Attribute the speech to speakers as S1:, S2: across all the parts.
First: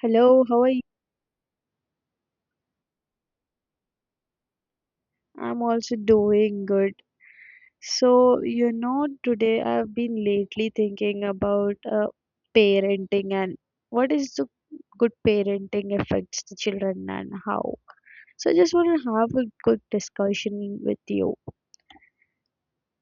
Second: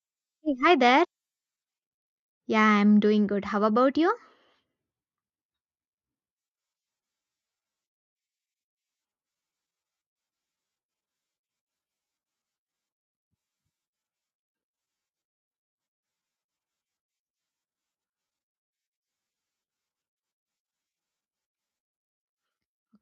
S1: Hello,
S2: Hey,
S1: how are
S2: hi
S1: you?
S2: there. Yeah, I'm doing good. How about you?
S1: I'm also doing good. So, you know, today I've been lately thinking about parenting and what is the good parenting affects the children and how. So, I just want to have a good discussion with you.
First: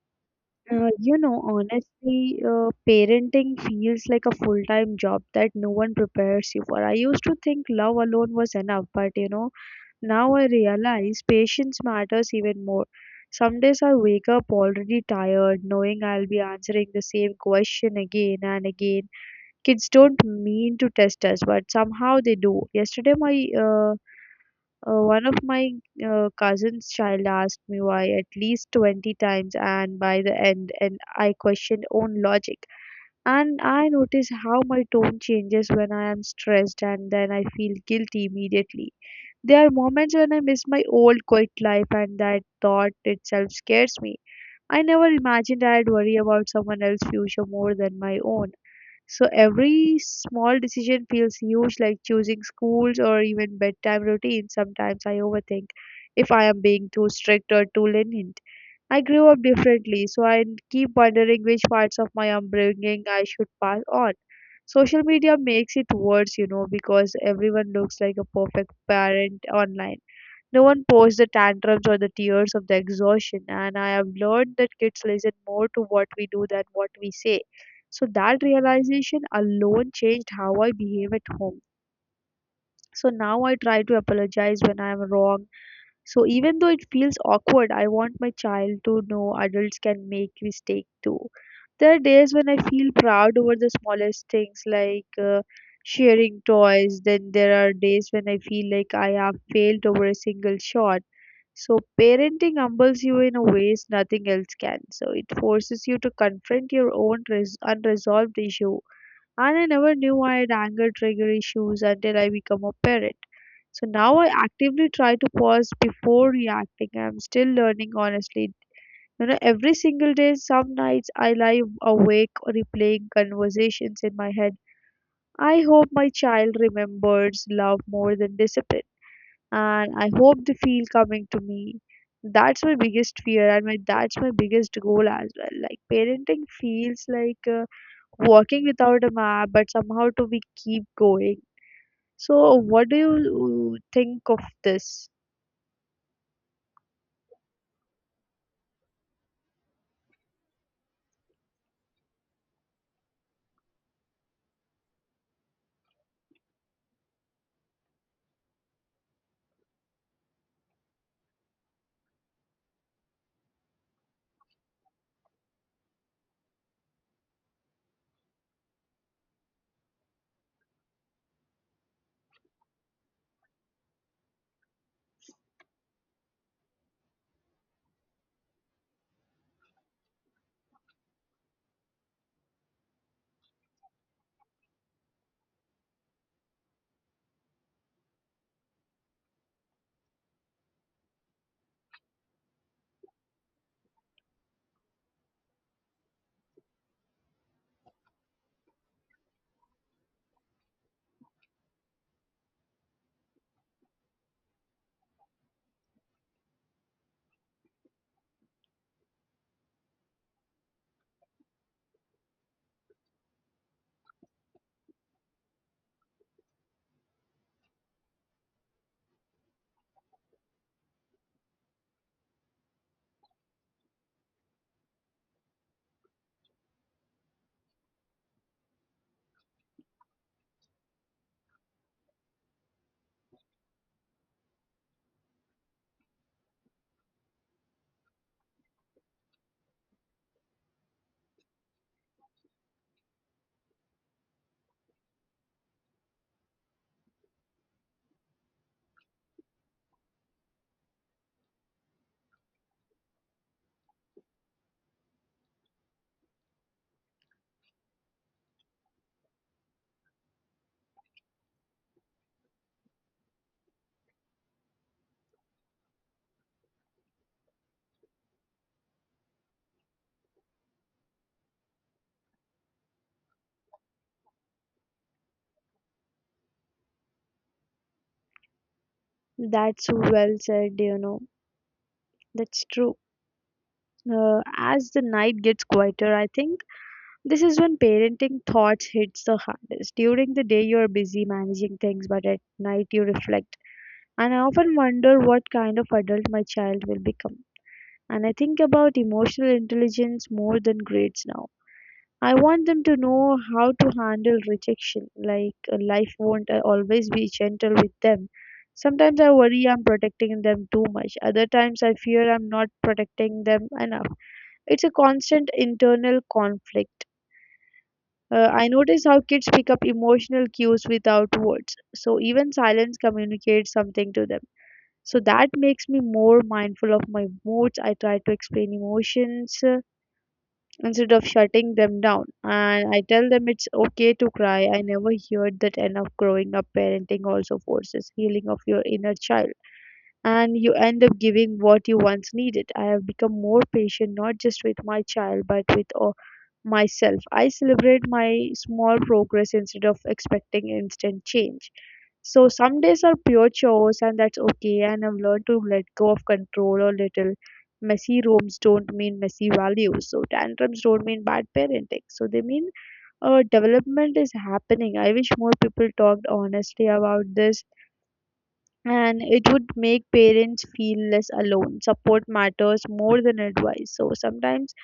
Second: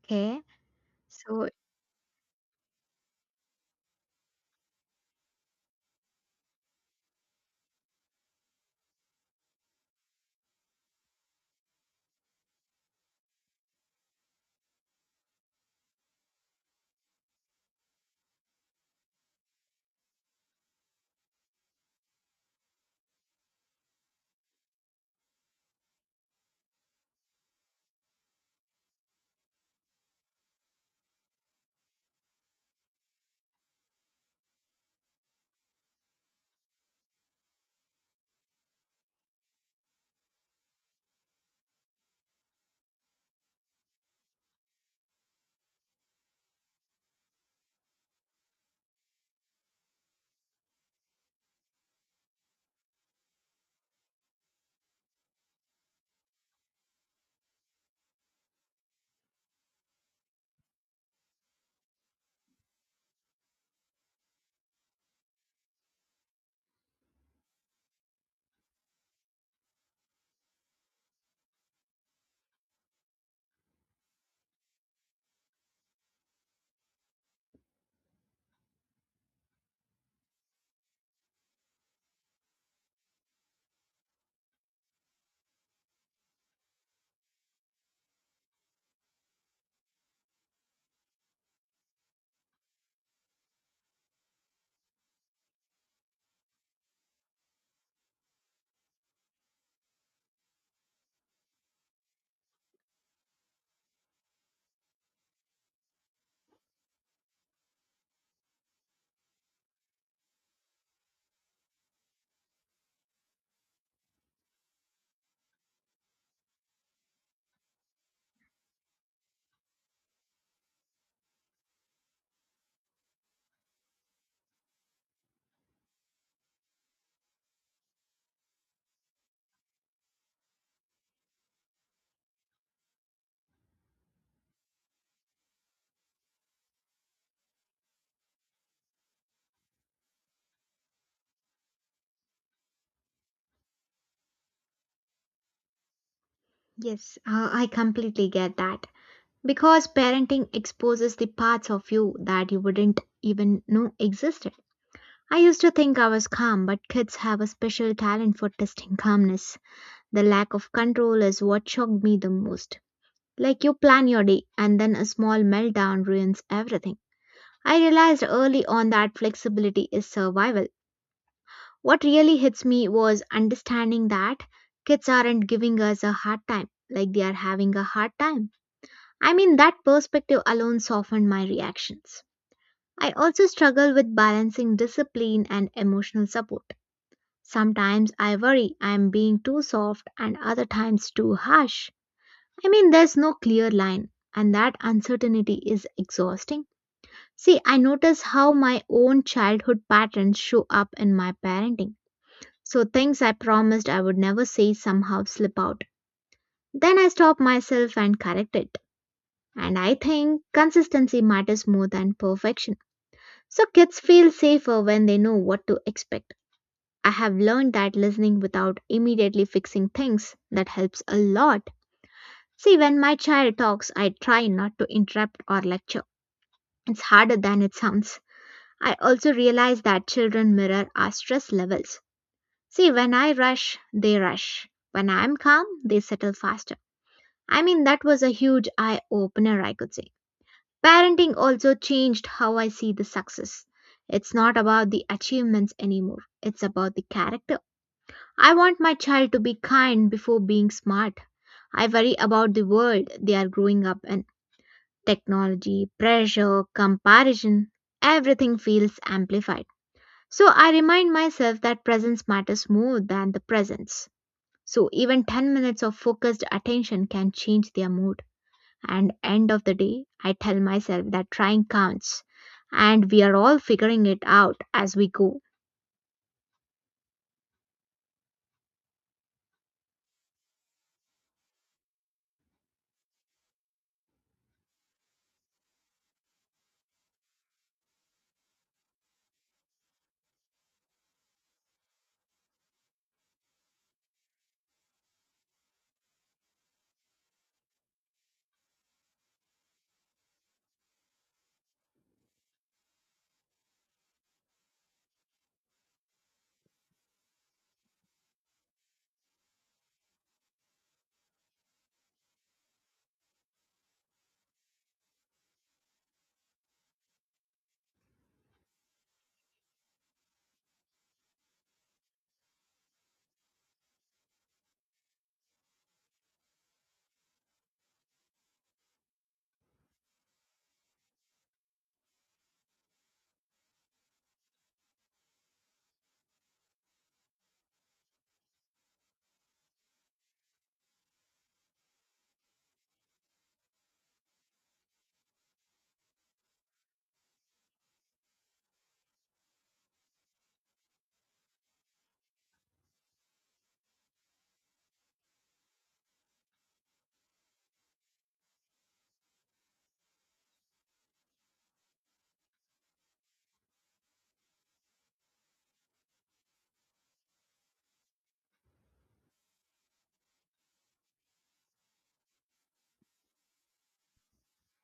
S2: Okay.
S1: You know,
S2: So,
S1: honestly, parenting feels like a full-time job that no one prepares you for. I used to think love alone was enough, but you know, now I realize patience matters even more. Some days I wake up already tired, knowing I'll be answering the same question again and again. Kids don't mean to test us, but somehow they do. Yesterday, my one of my cousin's child asked me why at least 20 times, and by the end, and I questioned own logic. And I notice how my tone changes when I am stressed, and then I feel guilty immediately. There are moments when I miss my old quiet life, and that thought itself scares me. I never imagined I'd worry about someone else's future more than my own. So every small decision feels huge, like choosing schools or even bedtime routines. Sometimes I overthink if I am being too strict or too lenient. I grew up differently, so I keep wondering which parts of my upbringing I should pass on. Social media makes it worse, you know, because everyone looks like a perfect parent online. No one posts the tantrums or the tears of the exhaustion, and I have learned that kids listen more to what we do than what we say. So that realization alone changed how I behave at home. So now I try to apologize when I am wrong. So even though it feels awkward, I want my child to know adults can make mistakes too. There are days when I feel proud over the smallest things like sharing toys. Then there are days when I feel like I have failed over a single shot, so parenting humbles you in a ways nothing else can. So it forces you to confront your own unresolved issue. And I never knew I had anger trigger issues until I become a parent. So now I actively try to pause before reacting. I'm still learning honestly. You know, every single day, some nights I lie awake replaying conversations in my head. I hope my child remembers love more than discipline, and I hope they feel coming to me. That's my biggest fear and my biggest goal as well. Like parenting feels like walking without a map, but somehow to we keep going. So what do you think of this?
S2: yes, I completely get that. Because parenting exposes the parts of you that you wouldn't even know existed. I used to think I was calm, but kids have a special talent for testing calmness. The lack of control is what shocked me the most. Like you plan your day, and then a small meltdown ruins everything. I realized early on that flexibility is survival. What really hits me was understanding that kids aren't giving us a hard time, like they are having a hard time. I mean, that perspective alone softened my reactions. I also struggle with balancing discipline and emotional support. Sometimes I worry I am being too soft and other times too harsh. I mean, there's no clear line, and that uncertainty is exhausting. See, I notice how my own childhood patterns show up in my parenting. So things I promised I would never say somehow slip out. Then I stop myself and correct it. And I think consistency matters more than perfection. So kids feel safer when they know what to expect. I have learned that listening without immediately fixing things, that helps a lot. See, when my child talks, I try not to interrupt or lecture. It's harder than it sounds. I also realize that children mirror our stress levels. See, when I rush, they rush. When I'm calm, they settle faster. I mean, that was a huge eye opener, I could say. Parenting also changed how I see the success. It's not about the achievements anymore, it's about the character. I want my child to be kind before being smart. I worry about the world they are growing up in. Technology, pressure, comparison, everything feels amplified. So I remind myself that presence matters more than the presence. So even 10 minutes of focused attention can change their mood. And end of the day, I tell myself that trying counts and we are all figuring it out as we go.
S1: That's so well said, you know. That's true. As the night gets quieter, I think this is when parenting thoughts hits the hardest. During the day you are busy managing things, but at night you reflect. And I often wonder what kind of adult my child will become. And I think about emotional intelligence more than grades now. I want them to know how to handle rejection, like life won't always be gentle with them. Sometimes I worry I'm protecting them too much. Other times I fear I'm not protecting them enough. It's a constant internal conflict. I notice how kids pick up emotional cues without words, so even silence communicates something to them. So that makes me more mindful of my moods. I try to explain emotions instead of shutting them down. And I tell them it's okay to cry. I never heard that enough growing up. Parenting also forces healing of your inner child, and you end up giving what you once needed. I have become more patient not just with my child but with myself. I celebrate my small progress instead of expecting instant change. So some days are pure chores and that's okay, and I've learned to let go of control a little. Messy rooms don't mean messy values. So tantrums don't mean bad parenting. So they mean development is happening. I wish more people talked honestly about this, and it would make parents feel less alone. Support matters more than advice. So sometimes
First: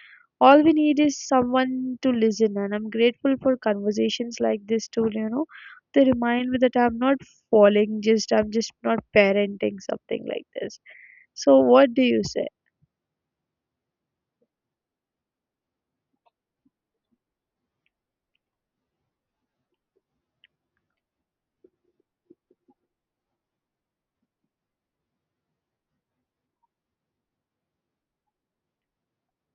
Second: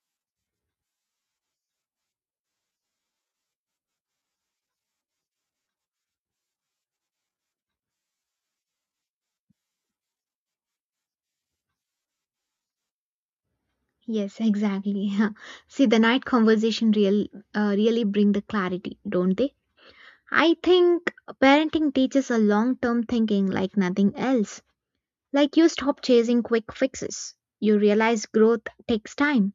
S1: all we need is someone to listen, and I'm grateful for conversations like this to they remind me that I'm not falling, just I'm just not parenting something like this. So what do you say?
S2: Yes, exactly. See, the night really bring the clarity, don't they? I think parenting teaches a long-term thinking like nothing else. Like you stop chasing quick fixes. You realize growth takes time.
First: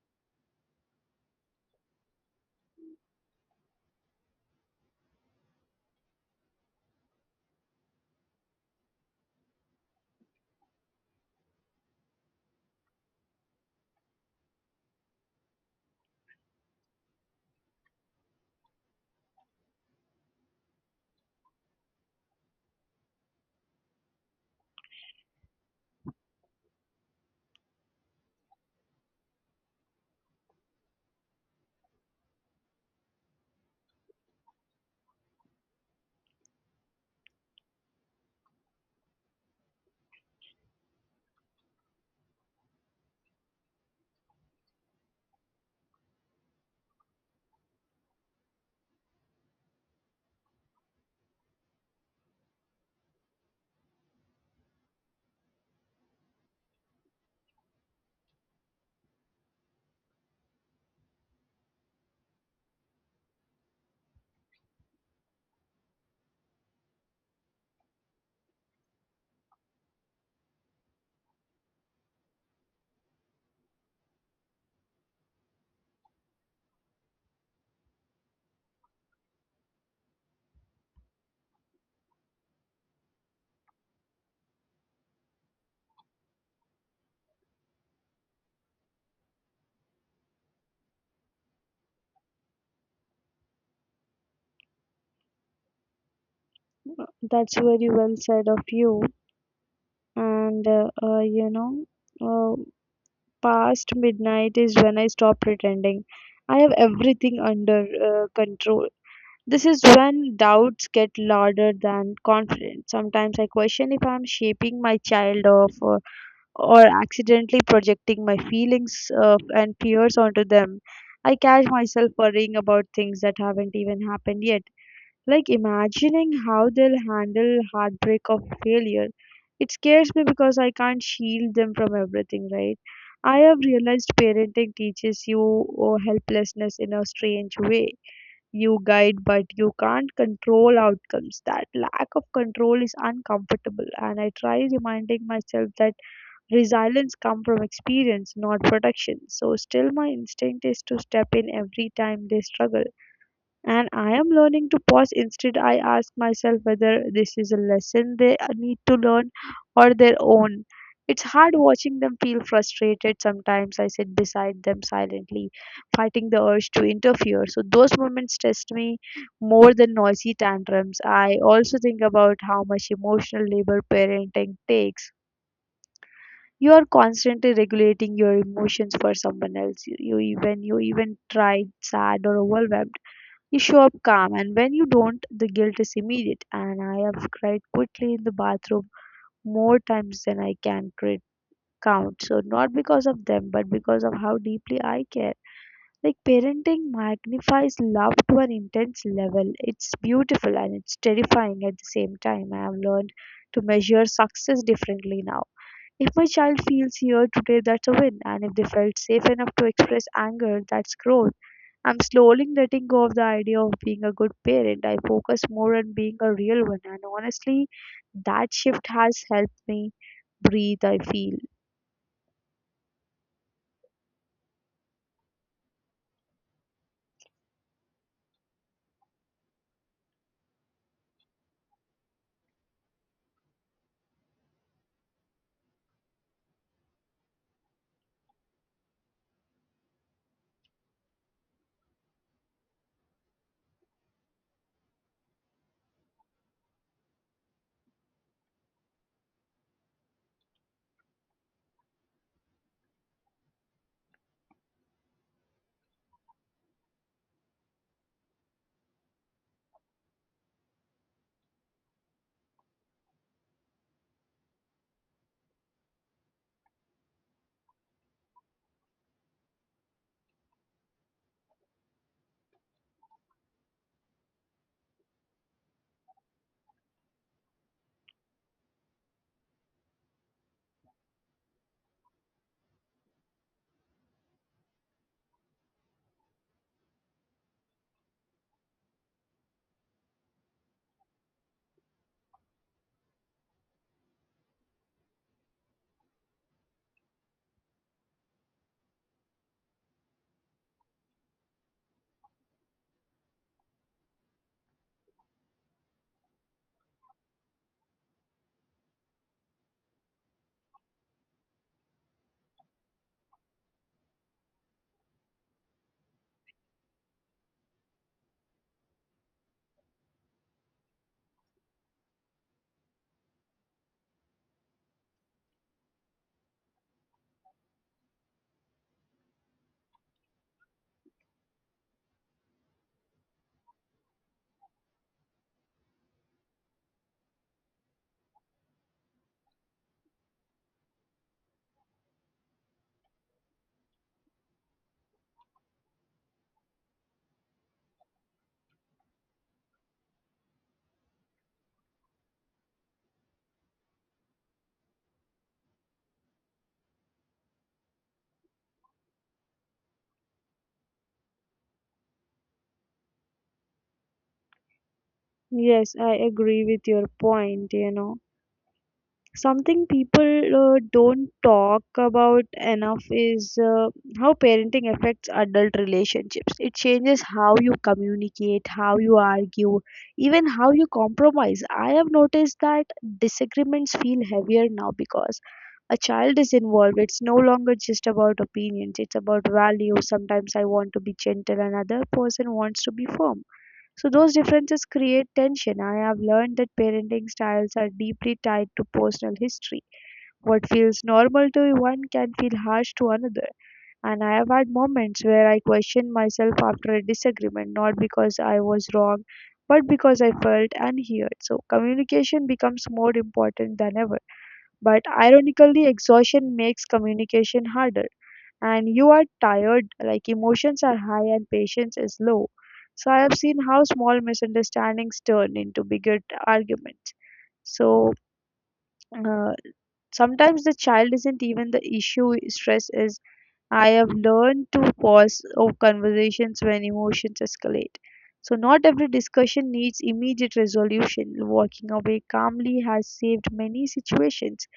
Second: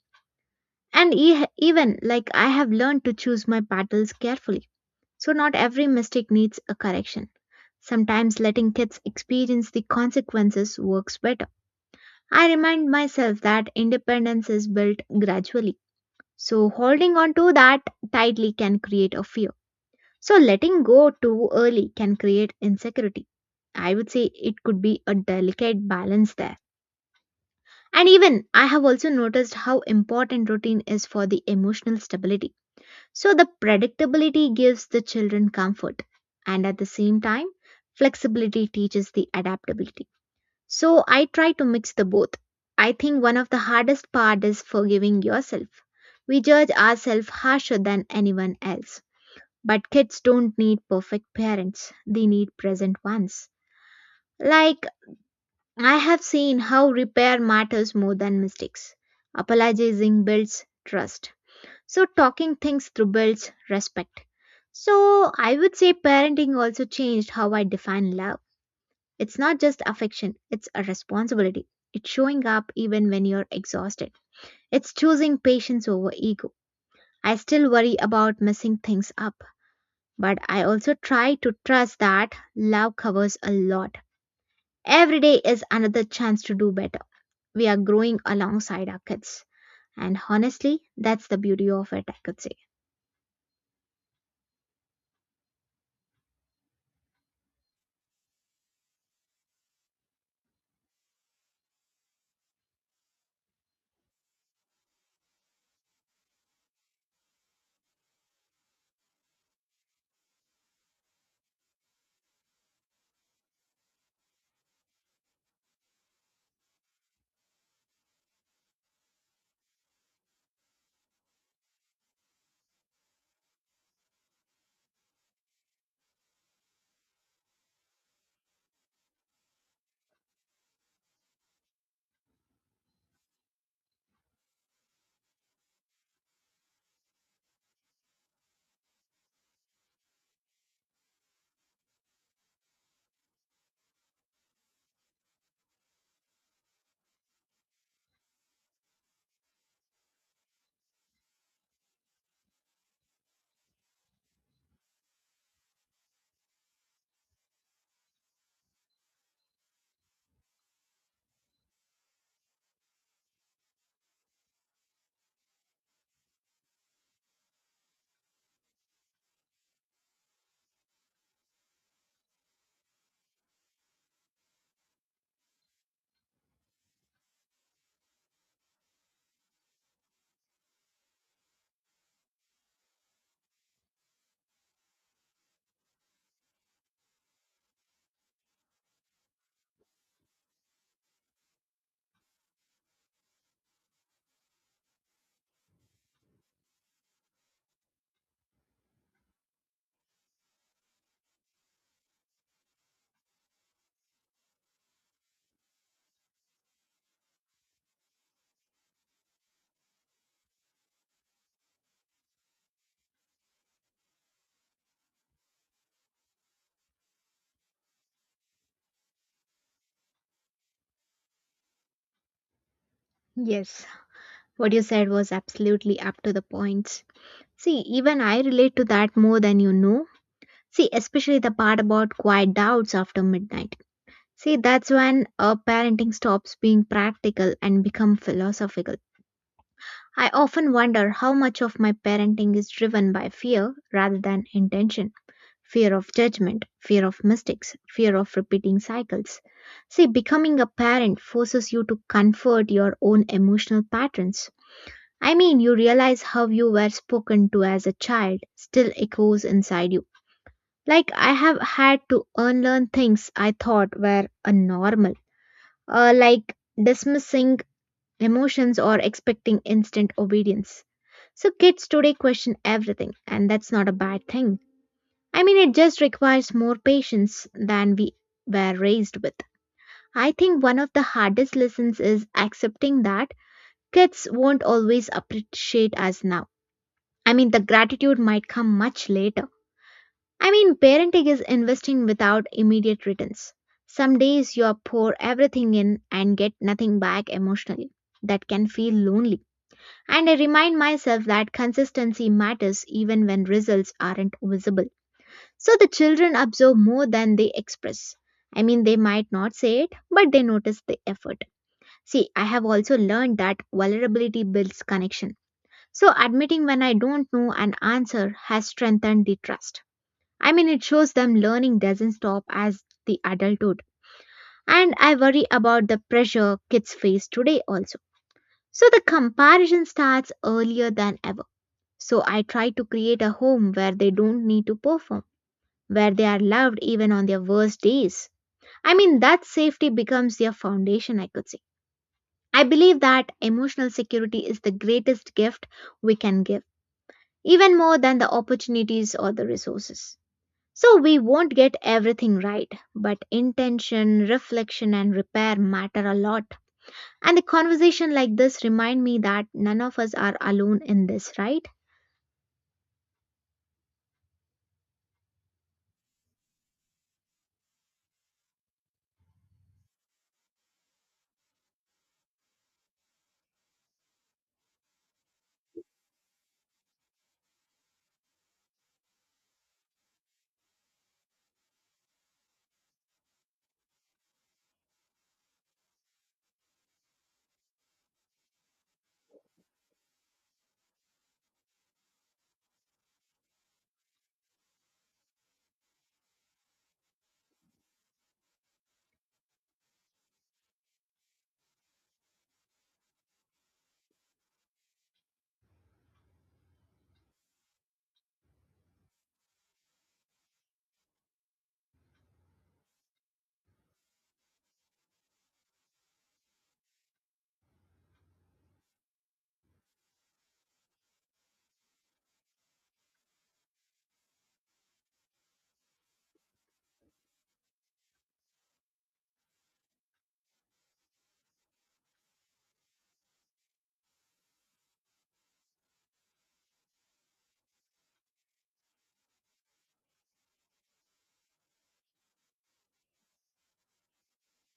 S2: And even like I have learned to choose my battles carefully. So, not every mistake needs a correction. Sometimes letting kids experience the consequences works better. I remind myself that independence is built gradually. So, holding on to that tightly can create a fear. So, letting go too early can create insecurity. I would say it could be a delicate balance there. And even I have also noticed how important routine is for the emotional stability. So the predictability gives the children comfort, and at the same time, flexibility teaches the adaptability. So I try to mix the both. I think one of the hardest part is forgiving yourself. We judge ourselves harsher than anyone else. But kids don't need perfect parents. They need present ones. Like I have seen how repair matters more than mistakes. Apologizing builds trust, so talking things through builds respect. So I would say parenting also changed how I define love. It's not just affection, it's a responsibility. It's showing up even when you're exhausted. It's choosing patience over ego. I still worry about messing things up, but I also try to trust that love covers a lot. Every day is another chance to do better. We are growing alongside our kids. And honestly, that's the beauty of it, I could say.
S1: That's very well said of you. And uh, past midnight is when I stop pretending. I have everything under control. This is when doubts get louder than confidence. Sometimes I question if I'm shaping my child off, or accidentally projecting my feelings and fears onto them. I catch myself worrying about things that haven't even happened yet, like imagining how they'll handle heartbreak of failure. It scares me because I can't shield them from everything, right? I have realized parenting teaches you oh, helplessness in a strange way. You guide, but you can't control outcomes. That lack of control is uncomfortable, and I try reminding myself that resilience comes from experience, not protection. So, still, my instinct is to step in every time they struggle, and I am learning to pause. Instead, I ask myself whether this is a lesson they need to learn or their own. It's hard watching them feel frustrated. Sometimes I sit beside them silently, fighting the urge to interfere. So, those moments test me more than noisy tantrums. I also think about how much emotional labor parenting takes. You are constantly regulating your emotions for someone else. You even tried sad or overwhelmed, you show up calm, and when you don't, the guilt is immediate. And I have cried quickly in the bathroom more times than I can count. So, not because of them, but because of how deeply I care. Like, parenting magnifies love to an intense level. It's beautiful and it's terrifying at the same time. I have learned to measure success differently now. If my child feels heard today, that's a win. And if they felt safe enough to express anger, that's growth. I'm slowly letting go of the idea of being a good parent. I focus more on being a real one. And honestly, that shift has helped me breathe, I feel.
S2: Yes. What you said was absolutely up to the points. See, even I relate to that more than you know. See, especially the part about quiet doubts after midnight. See, that's when a parenting stops being practical and become philosophical. I often wonder how much of my parenting is driven by fear rather than intention. Fear of judgment, fear of mistakes, fear of repeating cycles. See, becoming a parent forces you to comfort your own emotional patterns. I mean, you realize how you were spoken to as a child still echoes inside you. Like, I have had to unlearn things I thought were a normal, like dismissing emotions or expecting instant obedience. So, kids today question everything, and that's not a bad thing. I mean, it just requires more patience than we were raised with. I think one of the hardest lessons is accepting that kids won't always appreciate us now. I mean, the gratitude might come much later. I mean, parenting is investing without immediate returns. Some days you pour everything in and get nothing back emotionally. That can feel lonely. And I remind myself that consistency matters even when results aren't visible. So the children absorb more than they express. I mean, they might not say it, but they notice the effort. See, I have also learned that vulnerability builds connection, so, admitting when I don't know an answer has strengthened the trust. I mean, it shows them learning doesn't stop as the adulthood. And I worry about the pressure kids face today also. So, the comparison starts earlier than ever. So, I try to create a home where they don't need to perform, where they are loved even on their worst days. I mean, that safety becomes their foundation, I could say. I believe that emotional security is the greatest gift we can give, even more than the opportunities or the resources. So we won't get everything right, but intention, reflection, and repair matter a lot. And a conversation like this remind me that none of us are alone in this, right?
S1: Yes, I agree with your point, you know. Something people don't talk about enough is how parenting affects adult relationships. It changes how you communicate, how you argue, even how you compromise. I have noticed that disagreements feel heavier now because a child is involved. It's no longer just about opinions, it's about values. Sometimes I want to be gentle, another person wants to be firm, so those differences create tension. I have learned that parenting styles are deeply tied to personal history. What feels normal to one can feel harsh to another. And I have had moments where I questioned myself after a disagreement, not because I was wrong, but because I felt unheard. So communication becomes more important than ever. But ironically, exhaustion makes communication harder, and you are tired, like emotions are high and patience is low. So I have seen how small misunderstandings turn into bigger arguments. So uh, Sometimes the child isn't even the issue, stress is. I have learned to pause of conversations when emotions escalate. So not every discussion needs immediate resolution. Walking away calmly has saved many situations.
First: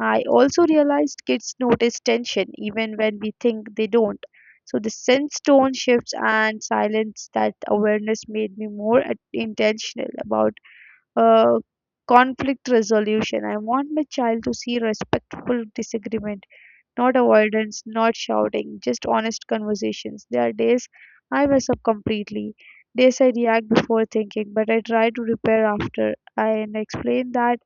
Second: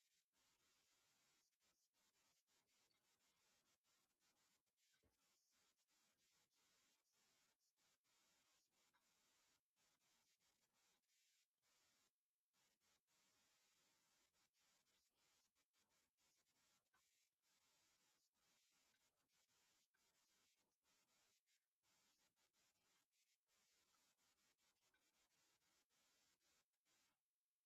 S1: I also realized kids notice tension even when we think they don't. So the sense tone shifts and silence, that awareness made me more intentional about uh, conflict resolution. I want my child to see respectful disagreement, not avoidance, not shouting, just honest conversations. There are days I mess up completely. Days I react before thinking, but I try to repair after. I and explain that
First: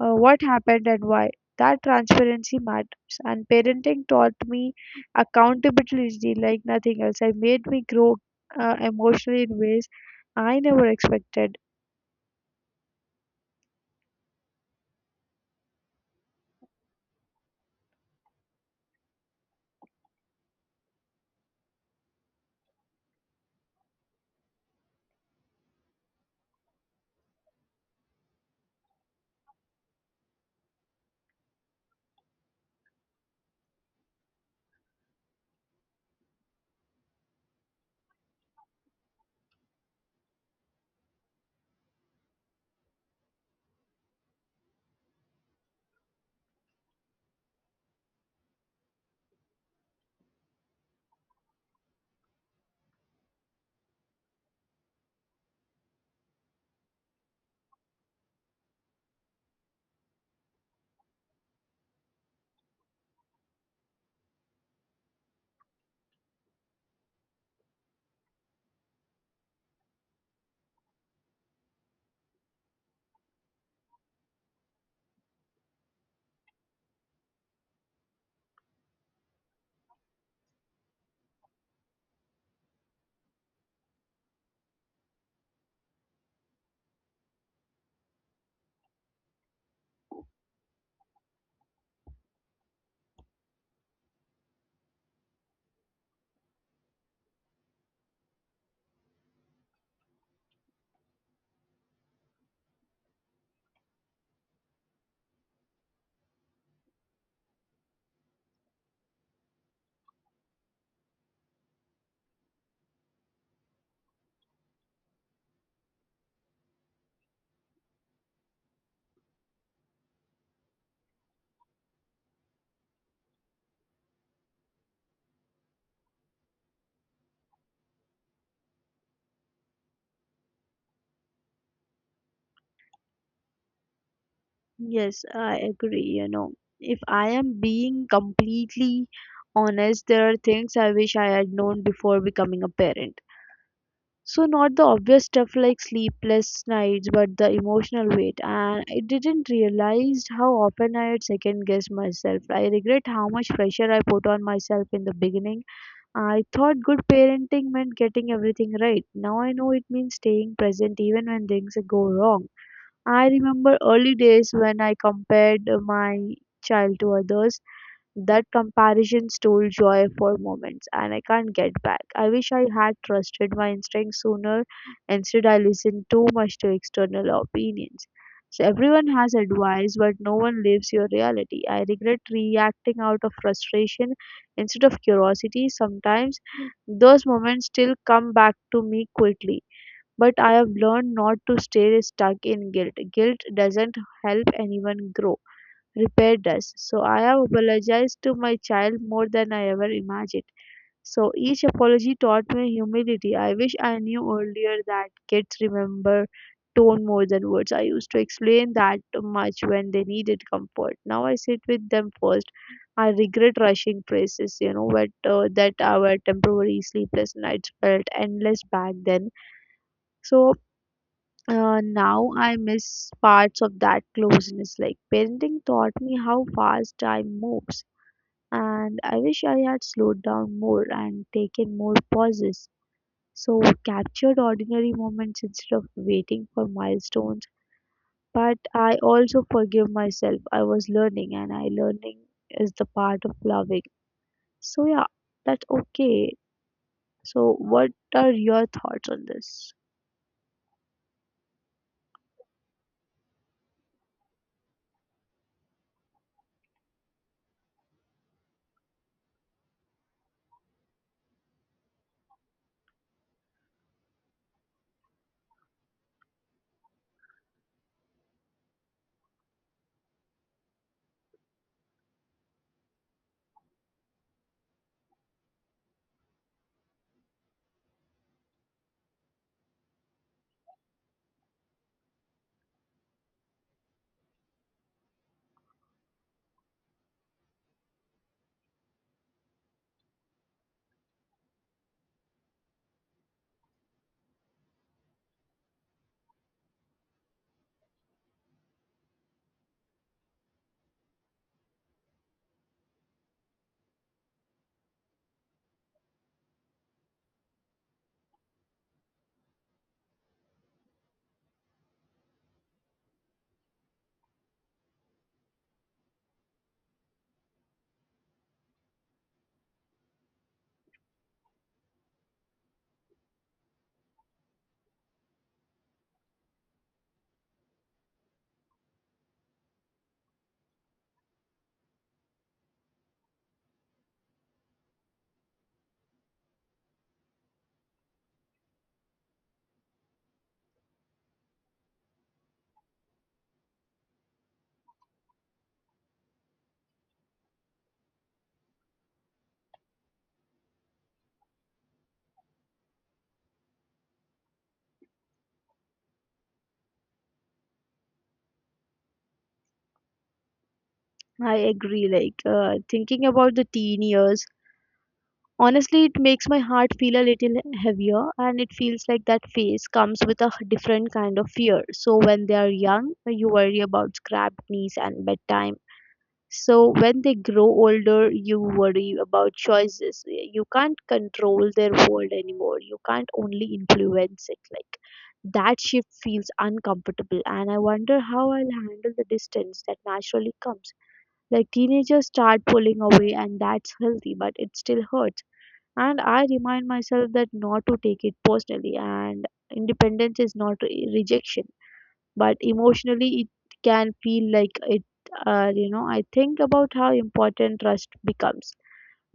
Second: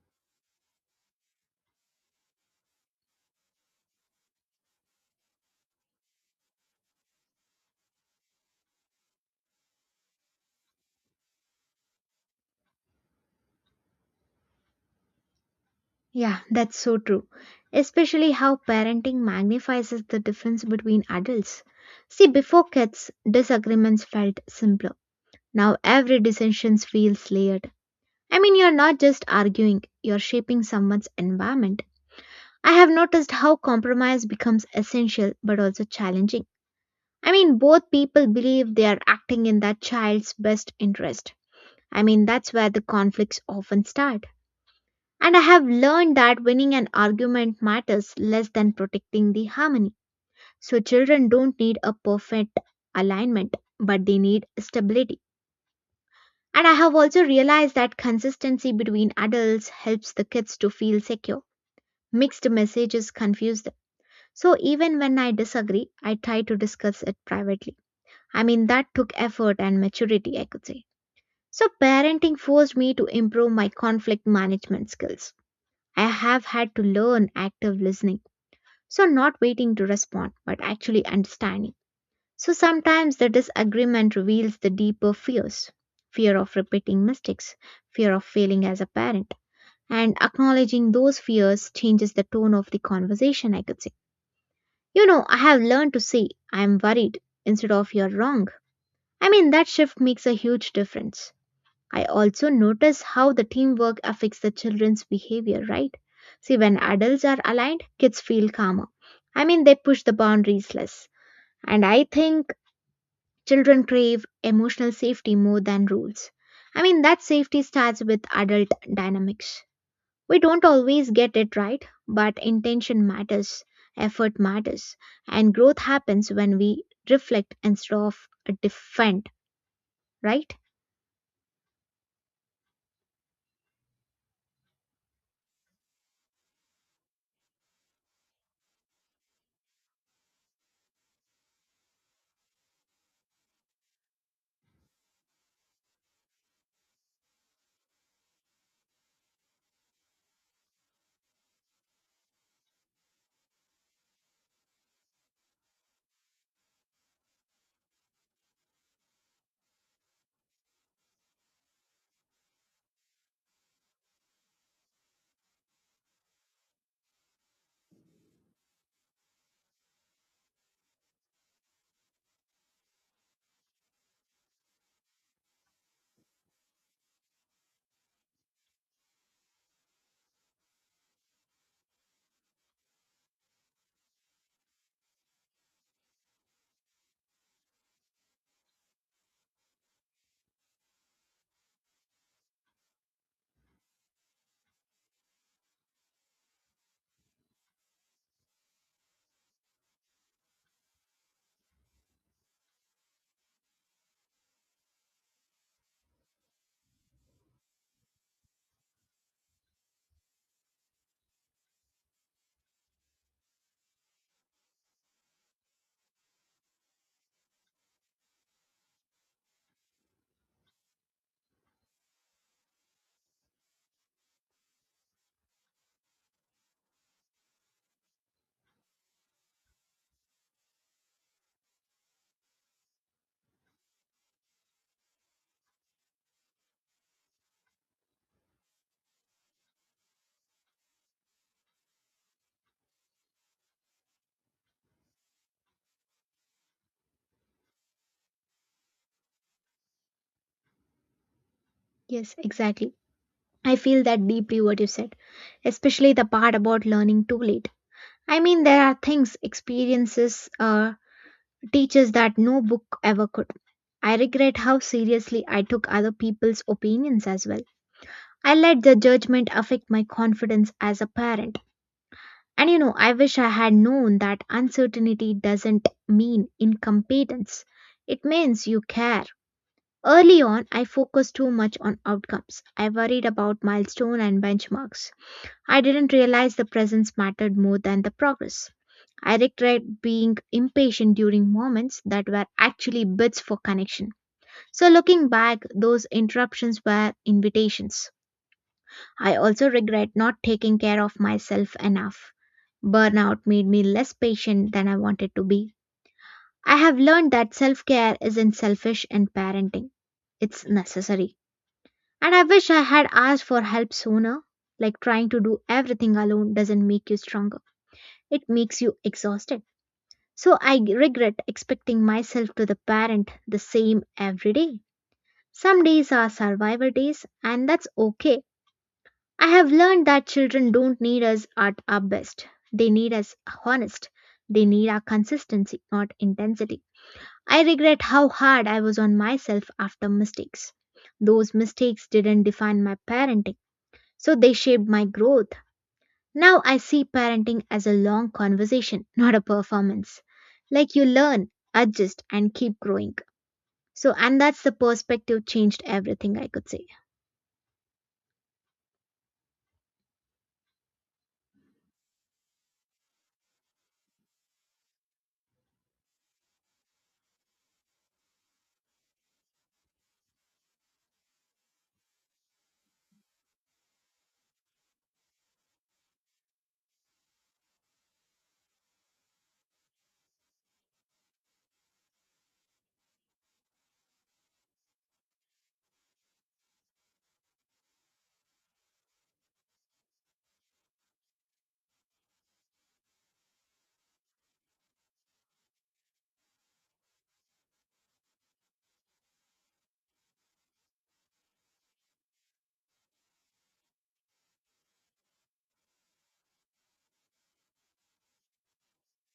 S1: what happened and why. That transparency matters, and parenting taught me accountability like nothing else. It made me grow emotionally in ways I never expected.
S2: Yeah, that's so true. Especially how parenting magnifies the difference between adults. See, before kids, disagreements felt simpler. Now every decision feels layered. I mean, you're not just arguing, you're shaping someone's environment. I have noticed how compromise becomes essential but also challenging. I mean, both people believe they are acting in that child's best interest. I mean, that's where the conflicts often start. And I have learned that winning an argument matters less than protecting the harmony. So, children don't need a perfect alignment, but they need stability. And I have also realized that consistency between adults helps the kids to feel secure. Mixed messages confuse them. So even when I disagree, I try to discuss it privately. I mean, that took effort and maturity, I could say. So parenting forced me to improve my conflict management skills. I have had to learn active listening. So not waiting to respond, but actually understanding. So sometimes the disagreement reveals the deeper fears, fear of repeating mistakes, fear of failing as a parent. And acknowledging those fears changes the tone of the conversation, I could say. You know, I have learned to say, I'm worried instead of you're wrong. I mean, that shift makes a huge difference. I also notice how the teamwork affects the children's behavior, right? See, when adults are aligned, kids feel calmer. I mean, they push the boundaries less. And I think children crave emotional safety more than rules. I mean, that safety starts with adult dynamics. We don't always get it right, but intention matters, effort matters, and growth happens when we reflect instead of defend, right?
S1: Yes, I agree. You know, if I am being completely honest, there are things I wish I had known before becoming a parent. So not the obvious stuff like sleepless nights, but the emotional weight. And I didn't realize how often I had second guessed myself. I regret how much pressure I put on myself in the beginning. I thought good parenting meant getting everything right. Now I know it means staying present even when things go wrong. I remember early days when I compared my child to others. That comparison stole joy for moments, and I can't get back. I wish I had trusted my instincts sooner. Instead, I listened too much to external opinions. So, everyone has advice, but no one lives your reality. I regret reacting out of frustration instead of curiosity. Sometimes those moments still come back to me quickly, but I have learned not to stay stuck in guilt. Guilt doesn't help anyone grow, repair does. So I have apologized to my child more than I ever imagined. So each apology taught me humility. I wish I knew earlier that kids remember tone more than words. I used to explain that much when they needed comfort. Now I sit with them first. I regret rushing praises, but that our temporary sleepless nights felt endless back then. So Now I miss parts of that closeness. Like parenting taught me how fast time moves, and I wish I had slowed down more and taken more pauses. So captured ordinary moments instead of waiting for milestones. But I also forgive myself. I was learning, and I learning is the part of loving. So yeah, that's okay. So what are your thoughts on this?
S2: Yes, exactly. I feel that deeply what you said, especially the part about learning too late. I mean, there are things, experiences, teachers that no book ever could. I regret how seriously I took other people's opinions as well. I let the judgment affect my confidence as a parent. And you know, I wish I had known that uncertainty doesn't mean incompetence. It means you care. Early on, I focused too much on outcomes. I worried about milestone and benchmarks. I didn't realize the presence mattered more than the progress. I regret being impatient during moments that were actually bids for connection. So, looking back, those interruptions were invitations. I also regret not taking care of myself enough. Burnout made me less patient than I wanted to be. I have learned that self care isn't selfish in parenting, it's necessary. And I wish I had asked for help sooner. Like trying to do everything alone doesn't make you stronger, it makes you exhausted. So I regret expecting myself to the parent the same every day. Some days are survival days, and that's okay. I have learned that children don't need us at our best. They need us honest. They need our consistency, not intensity. I regret how hard I was on myself after mistakes. Those mistakes didn't define my parenting, so they shaped my growth. Now I see parenting as a long conversation, not a performance. Like you learn, adjust, and keep growing. So, and that's the perspective changed everything, I could say.
S1: I agree. Like thinking about the teen years, honestly, it makes my heart feel a little heavier, and it feels like that phase comes with a different kind of fear. So, when they are young, you worry about scrapped knees and bedtime. So, when they grow older, you worry about choices. You can't control their world anymore, you can't only influence it. Like that shift feels uncomfortable, and I wonder how I'll handle the distance that naturally comes. Like teenagers start pulling away, and that's healthy, but it still hurts, and I remind myself that not to take it personally, and independence is not re- rejection, but emotionally it can feel like it. You know, I think about how important trust becomes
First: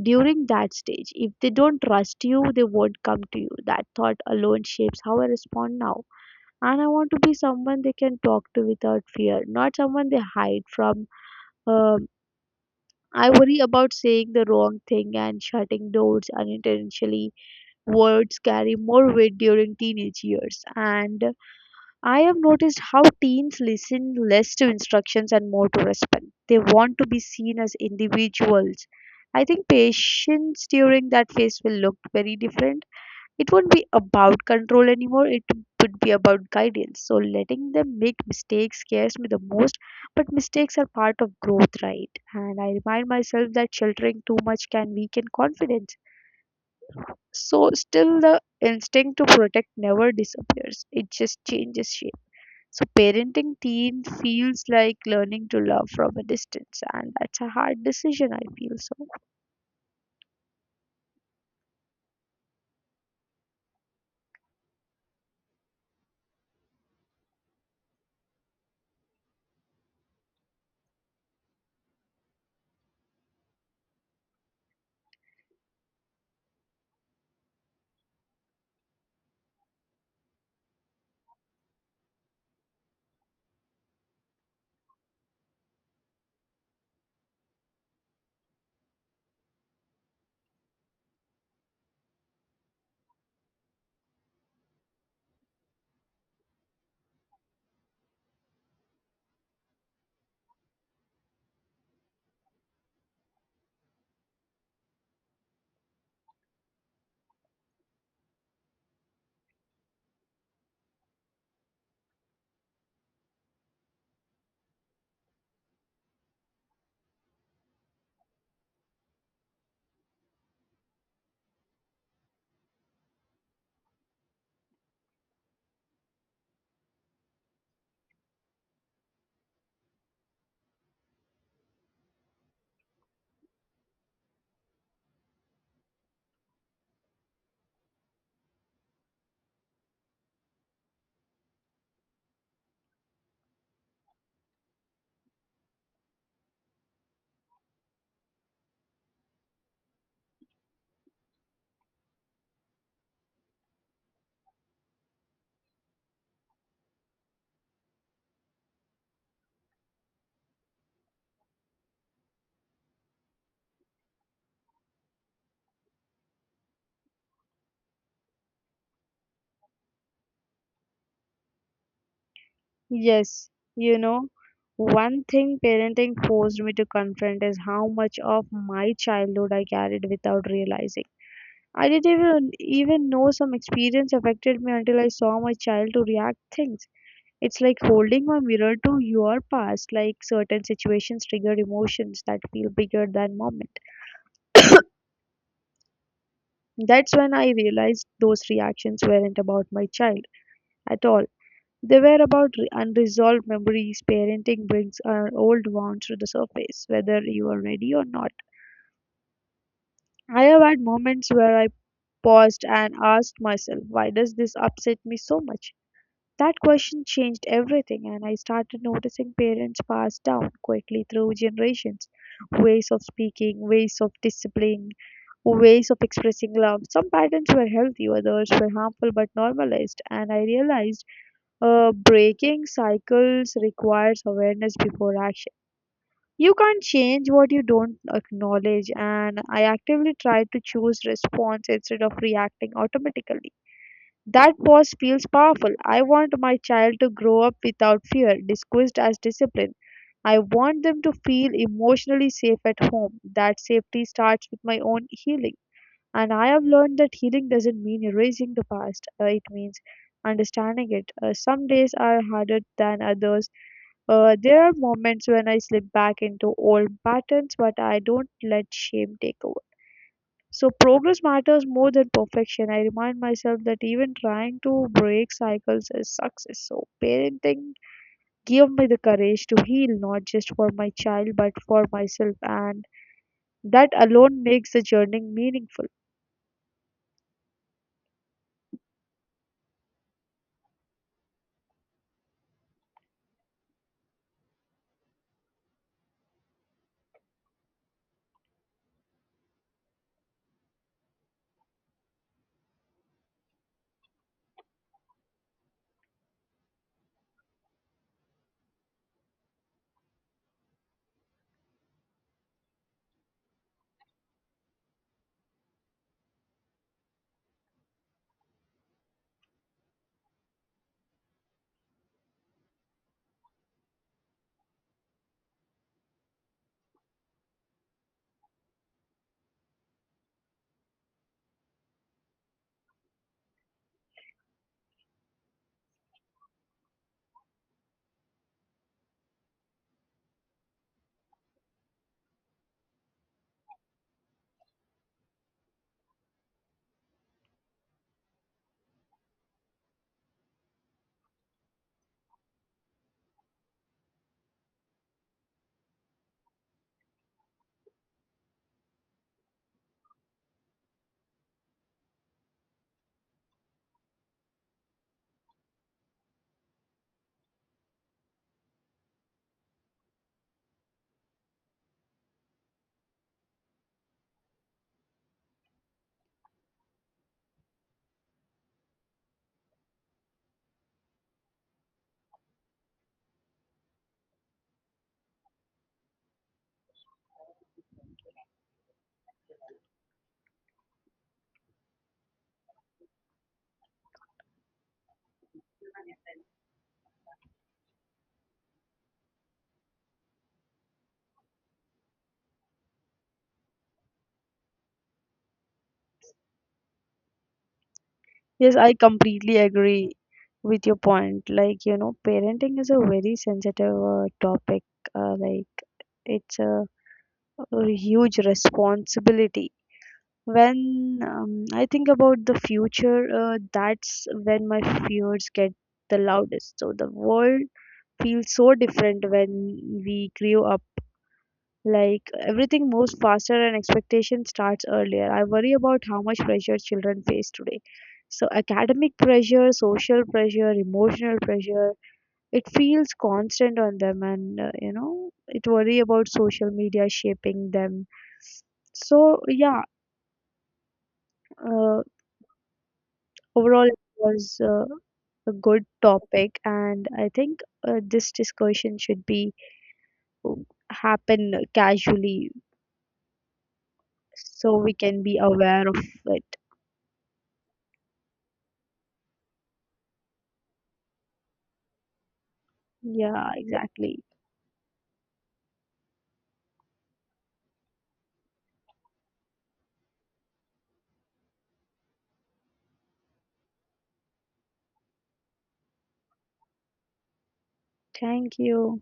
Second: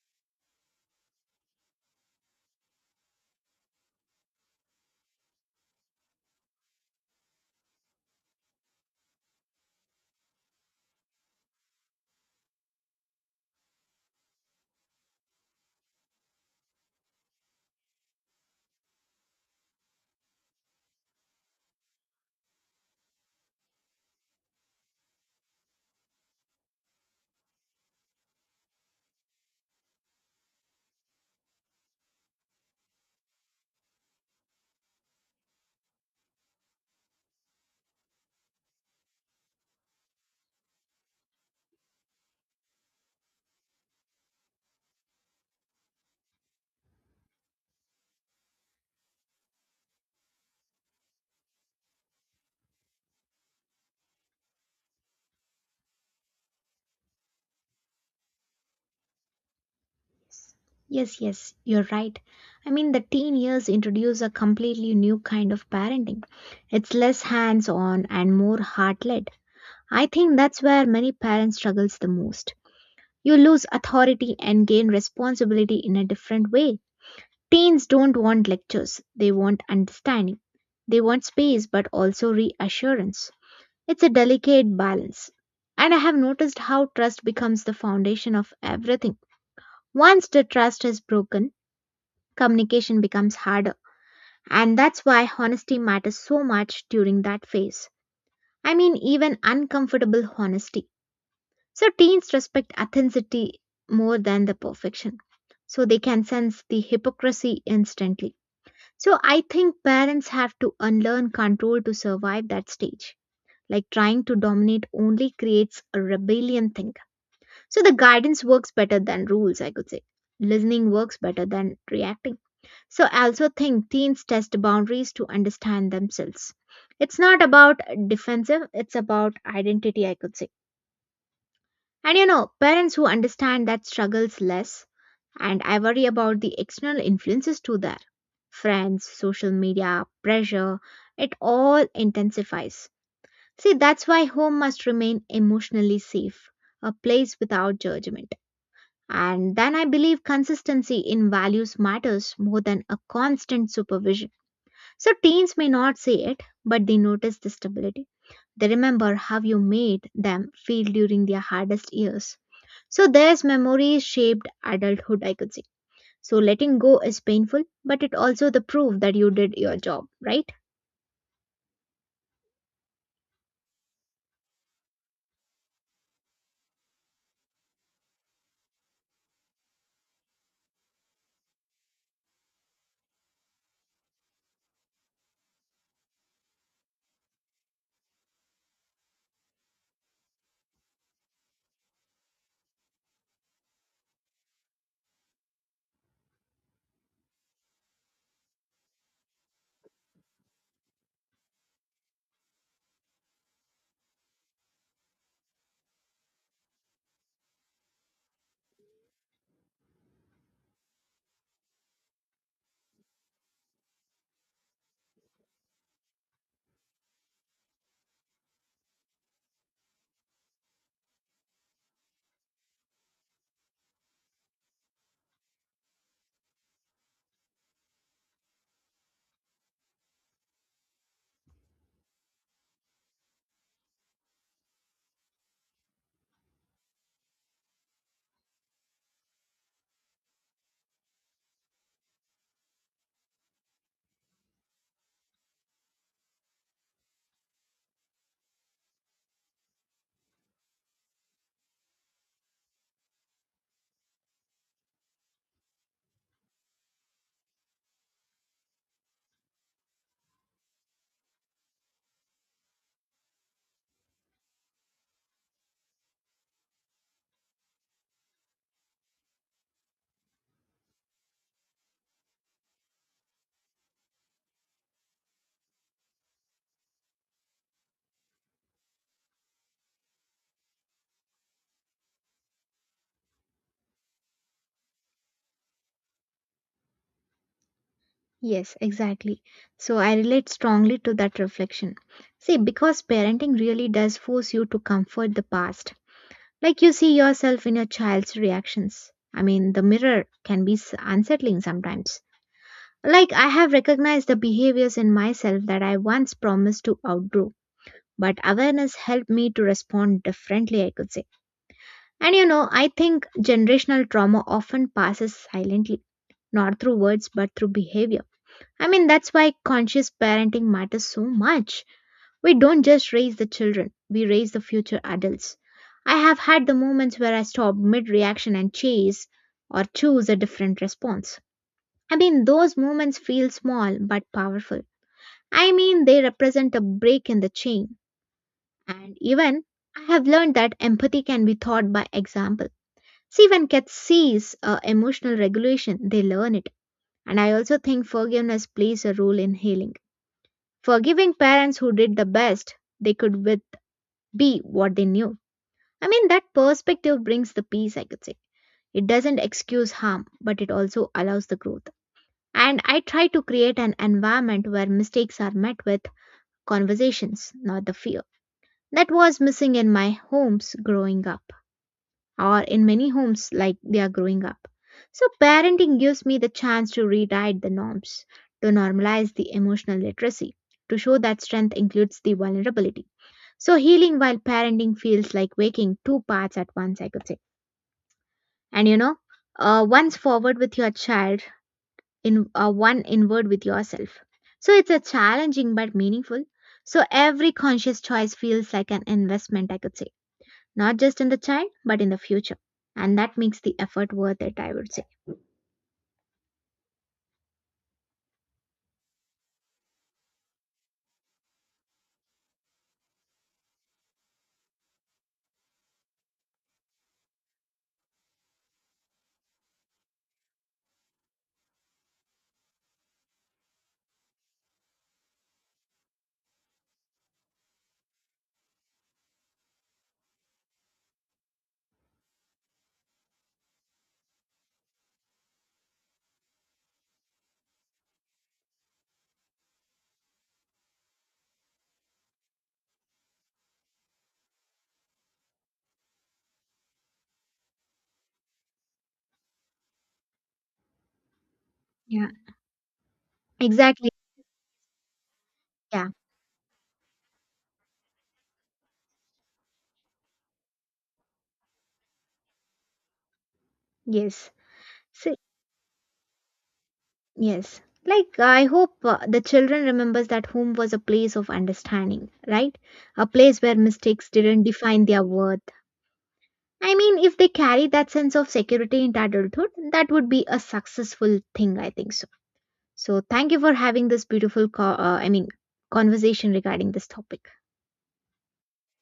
S1: during that stage. If they don't trust you, they won't come to you. That thought alone shapes how I respond now, and I want to be someone they can talk to without fear, not someone they hide from. um, I worry about saying the wrong thing and shutting doors unintentionally. Words carry more weight during teenage years. And I have noticed how teens listen less to instructions and more to respect. They want to be seen as individuals. I think patience during that phase will look very different. It won't be about control anymore, it would be about guidance. So letting them make mistakes scares me the most, but mistakes are part of growth, right? And I remind myself that sheltering too much can weaken confidence, so still the instinct to protect never disappears. It just changes shape. So parenting teen feels like learning to love from a distance, and that's a hard decision I feel so.
S2: Yes, yes, you're right. I mean, the teen years introduce a completely new kind of parenting. It's less hands on and more heart led. I think that's where many parents struggles the most. You lose authority and gain responsibility in a different way. Teens don't want lectures, they want understanding. They want space but also reassurance. It's a delicate balance. And I have noticed how trust becomes the foundation of everything. Once the trust is broken, communication becomes harder. And that's why honesty matters so much during that phase. I mean, even uncomfortable honesty. So teens respect authenticity more than the perfection. So they can sense the hypocrisy instantly. So I think parents have to unlearn control to survive that stage. Like trying to dominate only creates a rebellion thing. So the guidance works better than rules, I could say. Listening works better than reacting. So I also think teens test boundaries to understand themselves. It's not about defensive, it's about identity, I could say. And you know, parents who understand that struggles less, and I worry about the external influences too there. Friends, social media, pressure, it all intensifies. See, that's why home must remain emotionally safe, a place without judgment. And then I believe consistency in values matters more than a constant supervision. So teens may not say it, but they notice the stability. They remember how you made them feel during their hardest years. So there's memories shaped adulthood, I could say. So letting go is painful, but it also the proof that you did your job, right?
S1: Yes, you know, one thing parenting forced me to confront is how much of my childhood I carried without realizing. I didn't even know some experience affected me until I saw my child to react things. It's like holding a mirror to your past, like certain situations trigger emotions that feel bigger than moment. That's when I realized those reactions weren't about my child at all. They were about unresolved memories. Parenting brings our old wounds to the surface, whether you are ready or not. I have had moments where I paused and asked myself, why does this upset me so much? That question changed everything, and I started noticing parents pass down quickly through generations, ways of speaking, ways of disciplining, ways of expressing love. Some patterns were healthy, others were harmful but normalized, and I realized breaking cycles requires awareness before action. You can't change what you don't acknowledge, and I actively tried to choose response instead of reacting automatically. That pause feels powerful. I want my child to grow up without fear, disguised as discipline. I want them to feel emotionally safe at home. That safety starts with my own healing. And I have learned that healing doesn't mean erasing the past, it means understanding it. Some days are harder than others. There are moments when I slip back into old patterns, but I don't let shame take over. So progress matters more than perfection. I remind myself that even trying to break cycles is success. So parenting gave me the courage to heal, not just for my child but for myself, and that alone makes the journey meaningful.
S2: Yes, exactly. So I relate strongly to that reflection. See, because parenting really does force you to comfort the past. Like you see yourself in your child's reactions. I mean, the mirror can be unsettling sometimes. Like, I have recognized the behaviors in myself that I once promised to outgrow, but awareness helped me to respond differently, I could say. And you know, I think generational trauma often passes silently, not through words, but through behavior. I mean, that's why conscious parenting matters so much. We don't just raise the children, we raise the future adults. I have had the moments where I stop mid reaction and chase or choose a different response. I mean, those moments feel small but powerful. I mean, they represent a break in the chain. And even I have learned that empathy can be taught by example. See, when kids sees emotional regulation, they learn it. And I also think forgiveness plays a role in healing. Forgiving parents who did the best they could with be what they knew. I mean, that perspective brings the peace, I could say. It doesn't excuse harm, but it also allows the growth. And I try to create an environment where mistakes are met with conversations, not the fear. That was missing in my homes growing up, or in many homes like they are growing up. So, parenting gives me the chance to rewrite the norms, to normalize the emotional literacy, to show that strength includes the vulnerability. So, healing while parenting feels like waking two parts at once, I could say. And you know, once forward with your child, in one inward with yourself. So, it's a challenging but meaningful. So, every conscious choice feels like an investment, I could say, not just in the child, but in the future. And that makes the effort worth it, I would say.
S1: Yes, I completely agree with your point. Like, you know, parenting is a very sensitive topic. Like it's a, a huge responsibility. When I think about the future, that's when my fears get the loudest. So the world feels so different when we grew up. Like everything moves faster and expectation starts earlier. I worry about how much pressure children face today. So academic pressure, social pressure, emotional pressure, it feels constant on them, and you know, it worry about social media shaping them. So yeah, uh,
S2: Yeah.
S1: overall, it
S2: Exactly.
S1: was a good
S2: Yeah.
S1: topic, and I think this discussion should be um, happen casually
S2: Yes.
S1: so we can
S2: So,
S1: be aware of it.
S2: yes. Like I hope the children remembers that home was a place of understanding, right? A
S1: Yeah,
S2: place where
S1: exactly.
S2: mistakes didn't define their worth. I mean, if they carry that sense of security into adulthood, that would be a successful thing, I think so. So, thank you for having this beautiful I mean, conversation regarding this topic.
S1: Thank you.